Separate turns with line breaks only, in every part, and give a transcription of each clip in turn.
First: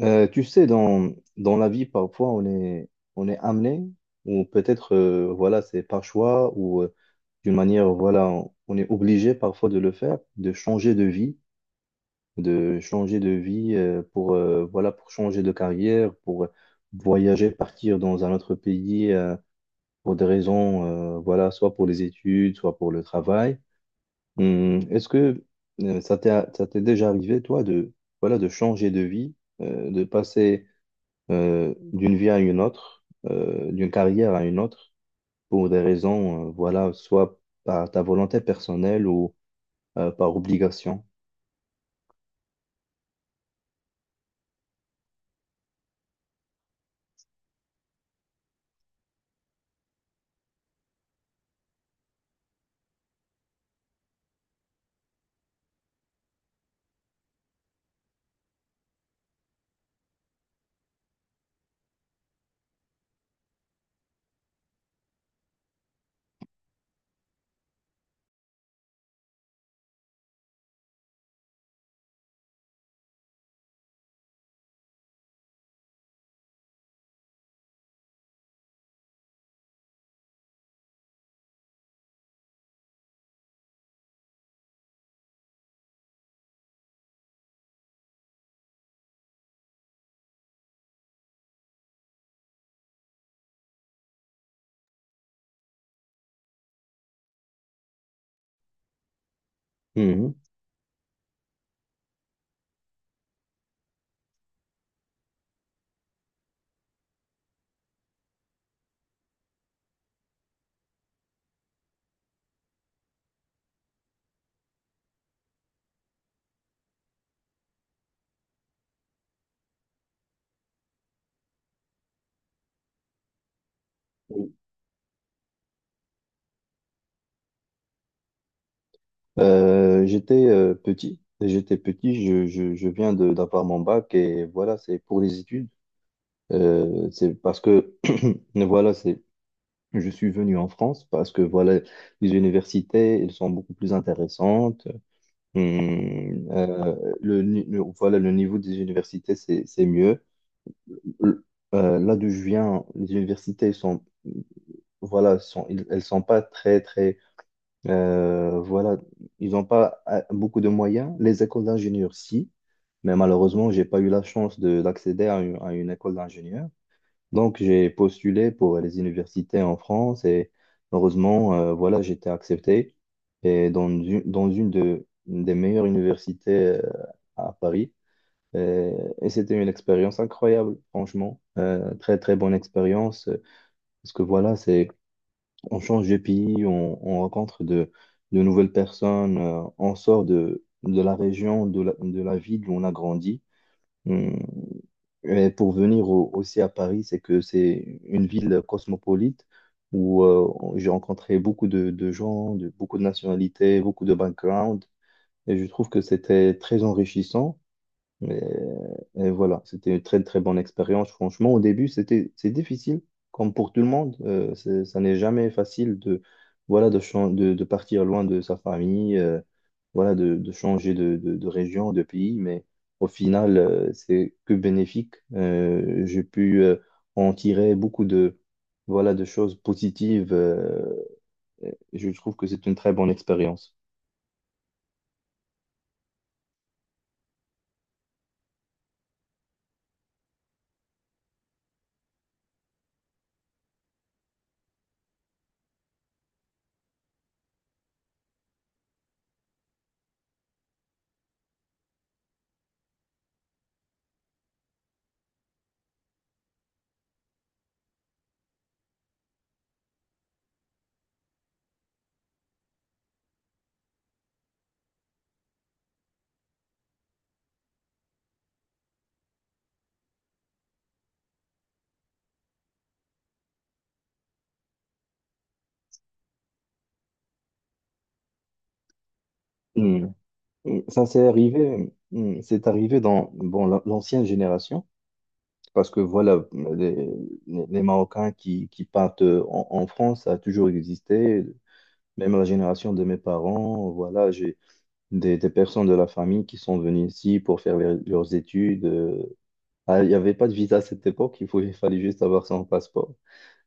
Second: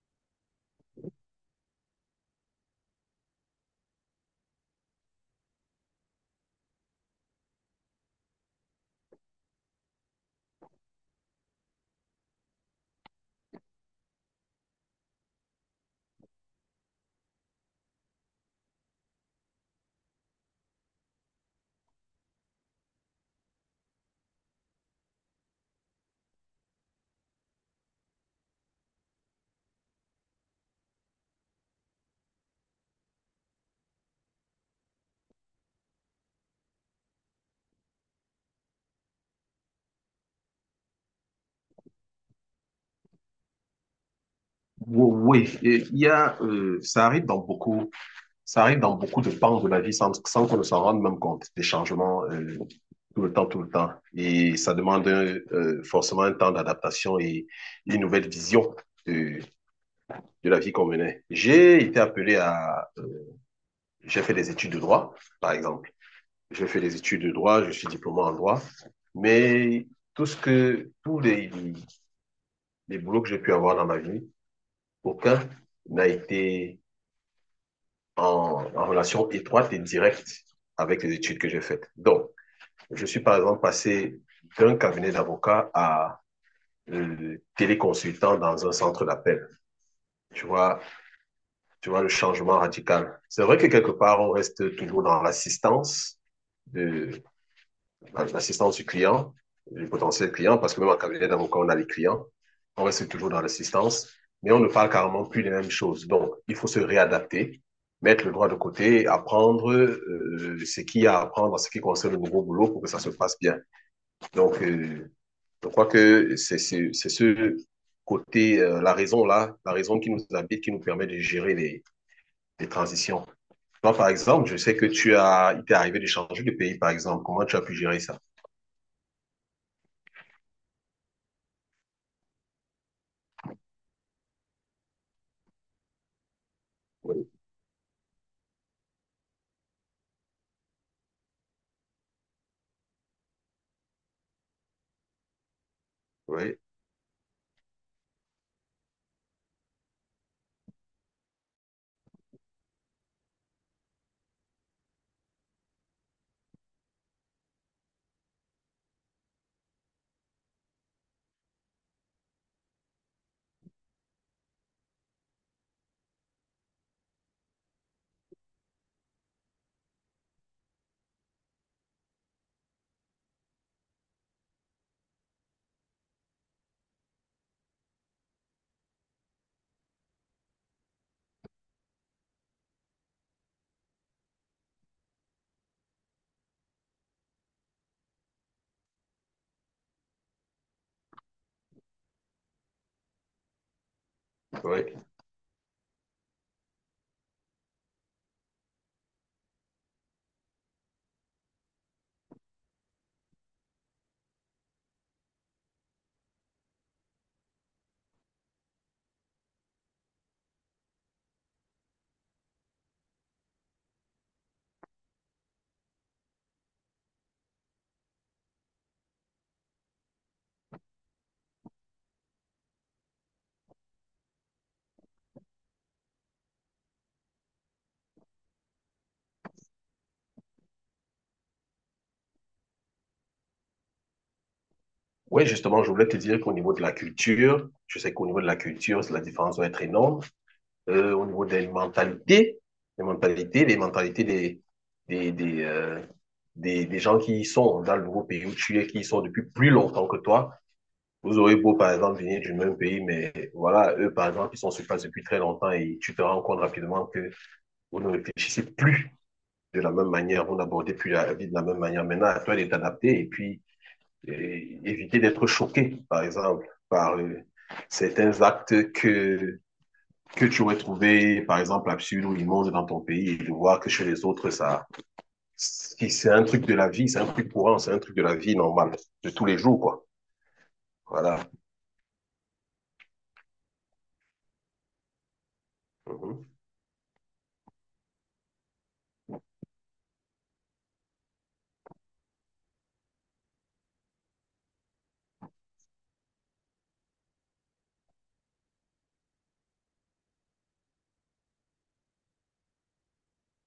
Dans la vie, parfois, on est amené, ou peut-être, voilà, c'est par choix, ou d'une manière, voilà, on est obligé parfois de le faire, de changer de vie, pour, voilà, pour changer de carrière, pour voyager, partir dans un autre pays pour des raisons, voilà, soit pour les études, soit pour le travail. Est-ce que euh, ça t'est, ça t'est déjà arrivé, toi, de, voilà, de changer de vie, de passer d'une vie à une autre, d'une carrière à une autre, pour des raisons, voilà, soit par ta volonté personnelle ou par obligation.
Oui, et il y a, ça arrive dans beaucoup, ça arrive dans beaucoup de pans de la vie sans qu'on ne s'en rende même compte, des changements tout le temps, tout le temps. Et ça demande forcément un temps d'adaptation et une nouvelle vision euh, de la vie qu'on menait. J'ai été appelé à, j'ai fait des études de droit, par exemple. J'ai fait des études de droit, je suis diplômé en droit, mais tout ce que, tous les boulots que j'ai pu avoir dans ma vie, aucun n'a été en relation étroite et directe avec les études que j'ai faites. Donc, je suis par exemple passé d'un cabinet d'avocat à téléconsultant dans un centre d'appel. Tu vois, tu vois le changement radical. C'est vrai que quelque part, on reste toujours dans l'assistance de, l'assistance du client, du potentiel
Mhm.
client, parce que même en cabinet d'avocat, on a les clients, on reste toujours dans l'assistance, mais on ne parle carrément plus les mêmes choses. Donc, il faut se réadapter, mettre le droit de côté, apprendre ce qu'il y a à apprendre en ce qui concerne le nouveau boulot pour que ça se passe bien. Donc, je crois que c'est ce côté, la raison là, la raison qui nous habite, qui nous permet de gérer les transitions. Toi, par exemple, je sais que tu as, il t'est arrivé de changer de pays, par exemple. Comment tu as pu gérer ça?
J'étais petit, j'étais petit, je viens de d'avoir mon bac et voilà, c'est pour les études.
Oui,
C'est parce que voilà, c'est. Je suis venu en France parce que voilà, les universités, elles sont beaucoup plus intéressantes.
oui.
Le, ni- le- Voilà, le niveau des universités, c'est mieux. Le- Là d'où je viens, les universités elles sont, voilà, sont, elles sont pas très, très, voilà, ils n'ont pas beaucoup de moyens. Les écoles d'ingénieurs, si, mais malheureusement, j'ai pas eu la chance d'accéder à à une école d'ingénieur. Donc, j'ai postulé pour les universités en France et heureusement, voilà, j'ai été accepté. Et dans une, une des meilleures universités euh, à Paris. Et, et c'était une expérience incroyable, franchement. Très, très bonne expérience. Parce que voilà, c'est, on change de pays, on rencontre de nouvelles personnes, on sort de la région, de la ville où on a grandi.
Oui.
Et pour venir aussi à Paris, c'est que c'est une ville cosmopolite où j'ai rencontré beaucoup de gens, de, beaucoup de nationalités, beaucoup de backgrounds, et je trouve que c'était très enrichissant. Mais euh, et voilà, c'était une très très bonne expérience. Franchement, au début, c'est difficile, comme pour tout le monde. Ça n'est jamais facile de voilà de partir loin de sa famille, voilà de changer de région, de pays. Mais au final, c'est que bénéfique. J'ai pu en tirer beaucoup de voilà de choses positives. Et je trouve que c'est une très bonne expérience.
Oui, justement, je voulais te dire qu'au niveau de la culture, je sais qu'au niveau de la culture, la différence doit être énorme. Au niveau des mentalités, les mentalités, les mentalités des, des, euh, des gens qui y sont dans le nouveau pays où tu es, qui y sont depuis plus longtemps que toi. Vous aurez beau, par exemple, venir du même pays, mais voilà, eux, par exemple, ils sont sur place depuis très longtemps et tu te rends compte rapidement que vous ne réfléchissez plus de la même manière, vous n'abordez plus la vie de la même manière. Maintenant, à toi d'être adapté et puis et éviter d'être choqué, par exemple, par certains actes que tu aurais trouvé, par exemple, absurdes ou immondes dans ton pays, et de voir que chez les autres, ça, c'est un truc de la vie, c'est un truc courant, c'est un truc de la vie normale, de tous les jours, quoi.
Hmm. Et ça
Voilà.
c'est arrivé dans bon, l'ancienne génération, parce que voilà,
Mhm.
les, les Marocains qui partent en France, ça a toujours existé, même la génération de mes parents, voilà, j'ai des personnes de la famille qui sont venues ici pour faire leurs études. Ah, il n'y avait pas de visa à cette époque, il fallait juste avoir son passeport.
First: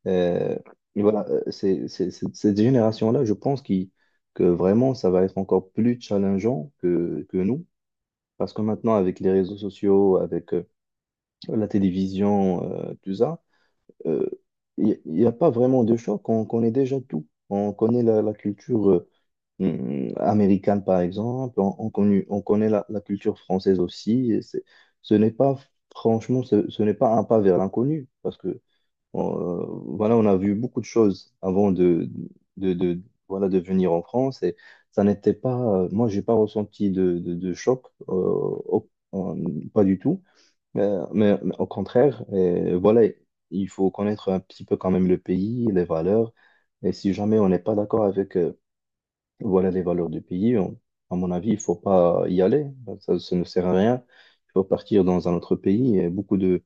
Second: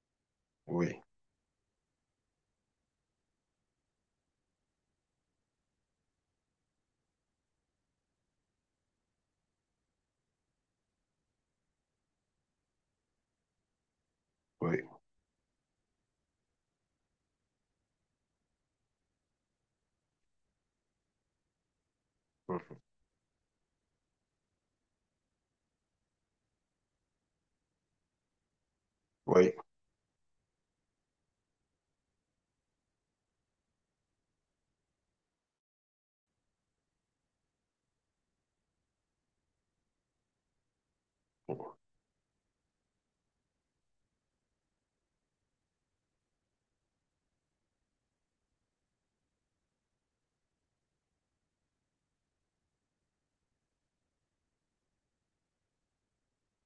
Euh, et
Oui,
voilà, cette génération-là, que vraiment, ça va être encore plus challengeant que nous parce que maintenant, avec les réseaux sociaux, avec la télévision, tout ça, euh,
oui,
il n'y a pas vraiment de choc. On connaît déjà tout. On connaît la, la culture américaine, par exemple. On connaît
mhm.
la, la culture française aussi. Et c'est- ce n'est pas, Franchement, ce n'est pas un pas vers l'inconnu. Parce que on,
Oui,
voilà, on a vu beaucoup de choses avant de, de- voilà, de venir en France et ça n'était pas, moi, j'ai pas ressenti de choc, pas du tout, mais, mais au contraire, et voilà, il faut connaître un petit peu quand même le pays, les valeurs, et si jamais on n'est pas d'accord avec, voilà, les valeurs du pays, à mon avis, il faut pas y aller, ça ne sert à rien, il faut partir dans un autre pays, et beaucoup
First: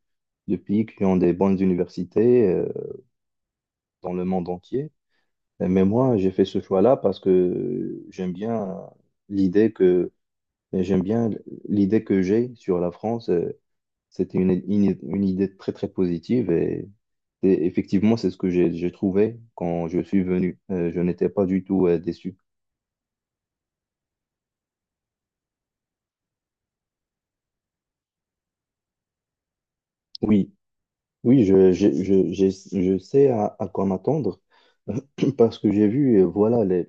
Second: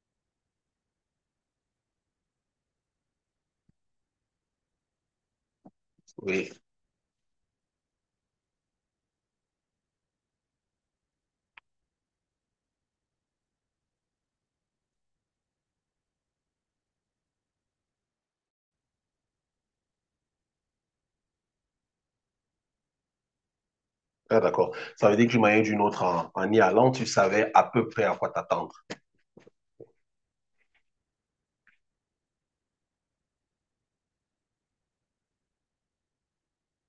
de pays qui ont des bonnes universités. Dans le monde entier. Mais moi, j'ai fait
oui.
ce choix-là parce que j'aime bien l'idée que j'aime bien l'idée que j'ai sur la France. C'était une idée très très positive et effectivement, c'est ce que j'ai trouvé quand je suis venu. Je n'étais pas du tout déçu.
Ah, d'accord. Ça veut dire que d'une manière ou d'une autre, en, en y allant, tu savais à peu près à quoi t'attendre.
Oui, oui, je sais à quoi m'attendre parce que j'ai vu, voilà, les,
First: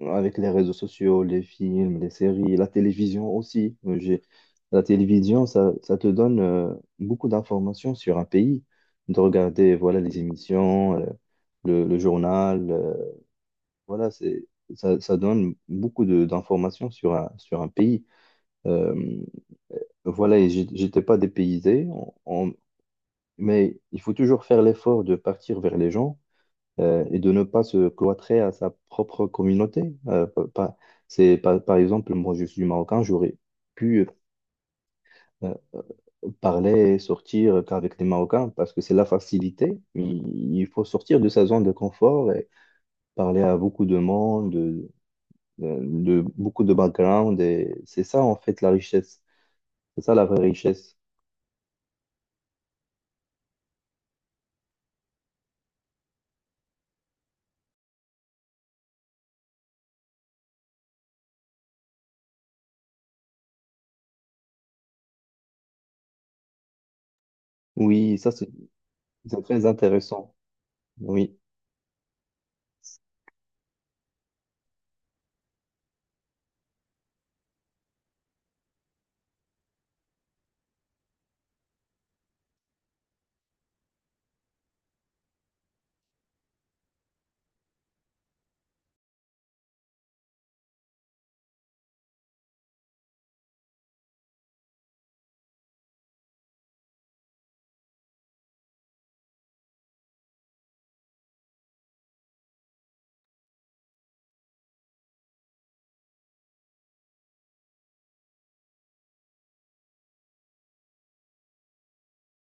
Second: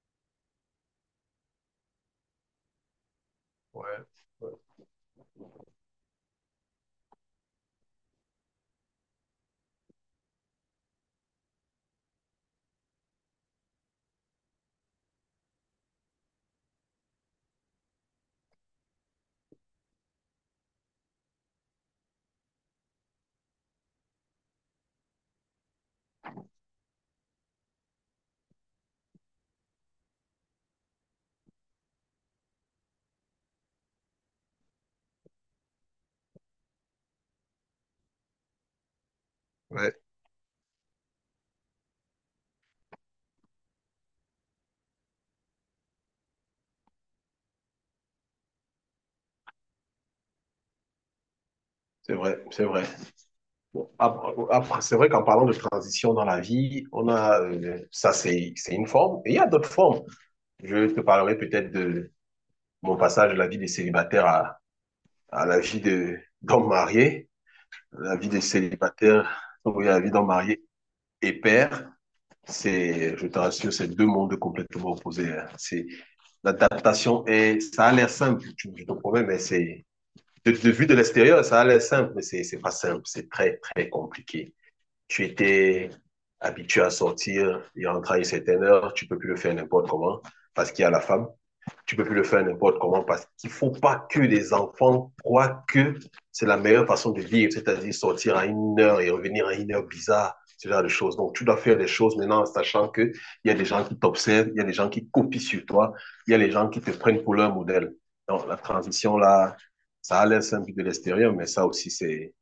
avec les réseaux sociaux, les films, les séries, la télévision aussi.
Ouais, ouais,
La télévision, ça te donne beaucoup d'informations sur un pays, de regarder voilà, les émissions, le journal, voilà, c'est, ça donne beaucoup d'informations sur un pays. Euh, voilà, j'étais pas dépaysé, mais il faut toujours faire l'effort de partir vers les gens et de ne pas se cloîtrer à sa propre communauté. Euh, pa- pa- Par exemple, moi je suis marocain, j'aurais pu euh, parler et sortir qu'avec les Marocains parce que c'est la facilité.
ouais,
Il faut sortir de sa zone de confort et parler à beaucoup de monde, de beaucoup de background. Et c'est ça en fait la richesse. C'est ça la vraie richesse.
c'est vrai, c'est vrai. Bon, après, c'est vrai qu'en parlant de transition dans la vie, on a, ça c'est une forme, et il y a d'autres formes. Je te parlerai peut-être de mon passage de la vie de célibataire à la vie de, d'homme marié, la
Oui,
vie
ça
de
c'est
célibataire,
très
oui, la vie d'homme
intéressant.
marié et
Oui,
père. C'est, je te rassure, c'est deux mondes complètement opposés, hein. C'est, l'adaptation est, ça a l'air simple, tu, je te promets, mais c'est, de vue de l'extérieur, ça a l'air simple, mais c'est pas simple, c'est très, très compliqué. Tu étais habitué à sortir et rentrer à une certaine heure, tu peux plus le faire n'importe comment parce qu'il y a la femme, tu peux plus le faire n'importe comment parce qu'il faut pas que les enfants croient que c'est la meilleure façon de vivre, c'est-à-dire sortir à une heure et revenir à une heure bizarre, ce genre de choses. Donc, tu dois faire des choses maintenant en sachant que il y a des gens qui t'observent, il y a des gens qui copient sur toi, il y a des gens qui te prennent pour leur modèle. Donc, la transition là, ça a l'air simple de l'extérieur, mais ça aussi,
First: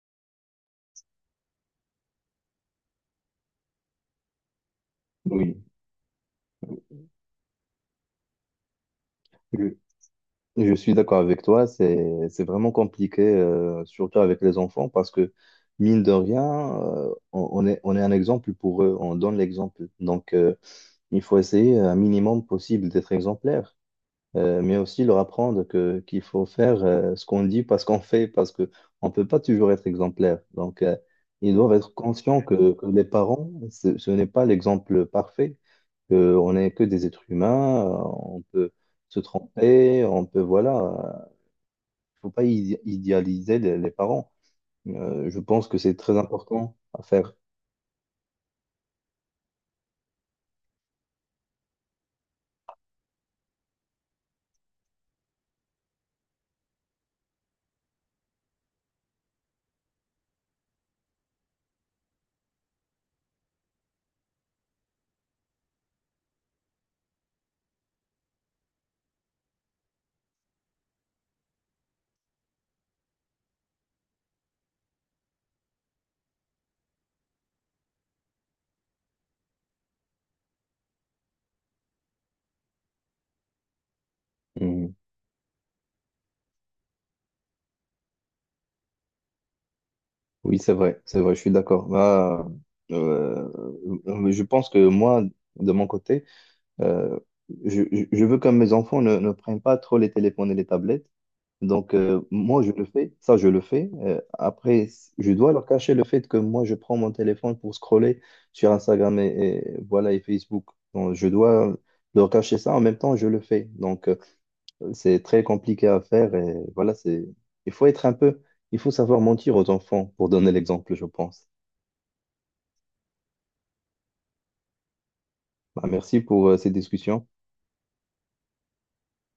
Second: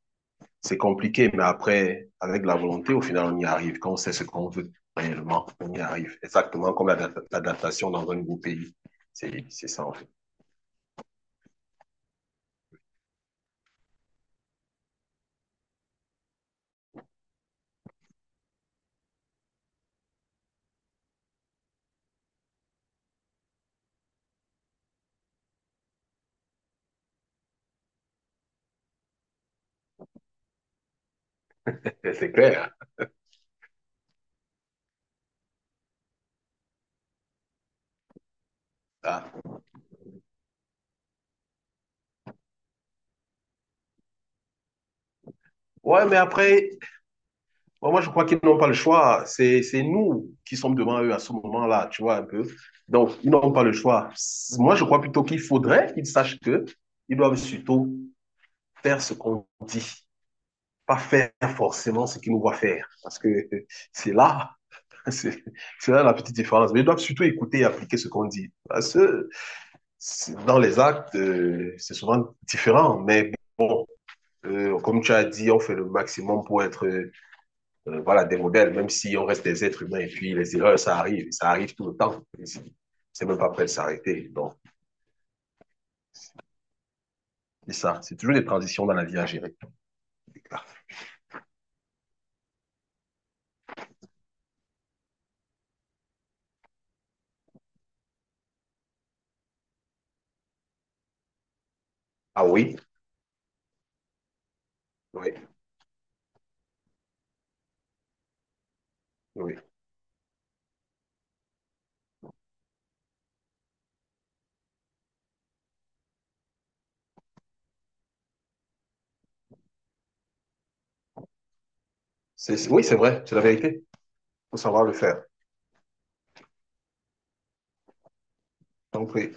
c'est compliqué, mais après, avec la volonté, au final, on y arrive. Quand on sait ce qu'on veut réellement,
oui.
on y arrive. Exactement comme l'adaptation dans un nouveau pays. C'est ça, en fait.
Je suis d'accord avec toi, c'est vraiment compliqué, surtout avec les enfants, parce que mine de rien, on est un exemple pour eux, on donne l'exemple. Donc, il faut essayer un minimum possible d'être exemplaire mais aussi leur apprendre que qu'il faut faire ce qu'on dit parce qu'on fait, parce que on peut pas toujours être exemplaire. Donc, ils doivent être
C'est
conscients
clair.
que les parents, ce n'est pas l'exemple parfait, que on n'est que des êtres humains, on peut se
Ça.
tromper, on peut, voilà, faut pas idéaliser les parents. Je pense que c'est
Ouais,
très
mais après,
important à faire.
moi, moi, je crois qu'ils n'ont pas le choix. C'est nous qui sommes devant eux à ce moment-là, tu vois, un peu. Donc, ils n'ont pas le choix. Moi, je crois plutôt qu'il faudrait qu'ils sachent que ils doivent surtout faire ce qu'on dit. Pas faire forcément ce qu'ils nous voient faire. Parce que c'est là, c'est là la petite différence. Mais ils doivent surtout écouter et appliquer ce qu'on dit. Parce que dans les actes, c'est souvent différent. Mais bon, comme tu as dit, on fait le maximum pour être voilà, des modèles, même si on reste des êtres humains. Et puis les erreurs, ça arrive. Ça arrive tout le temps. C'est même pas prêt de s'arrêter. Donc,
Mhm.
c'est ça. C'est toujours des transitions dans la vie à gérer.
Oui, c'est vrai, je suis d'accord. Bah, euh, je pense que moi, de mon côté, Euh, je veux que mes enfants ne prennent pas trop les téléphones et les tablettes. Donc,
Ah
moi, je
oui,
le fais, ça, je le fais. Après, je
oui,
dois leur cacher le fait que moi, je prends mon téléphone pour scroller sur Instagram
oui.
et voilà, et Facebook. Donc, je dois leur cacher ça. En même temps, je le fais. Donc, c'est très compliqué à faire. Et voilà, c'est, il faut être un peu, il faut savoir mentir aux enfants pour donner l'exemple, je pense.
Oui, c'est vrai, c'est la vérité. Il faut savoir le faire.
Bah, merci pour, ces discussions.
Donc, oui.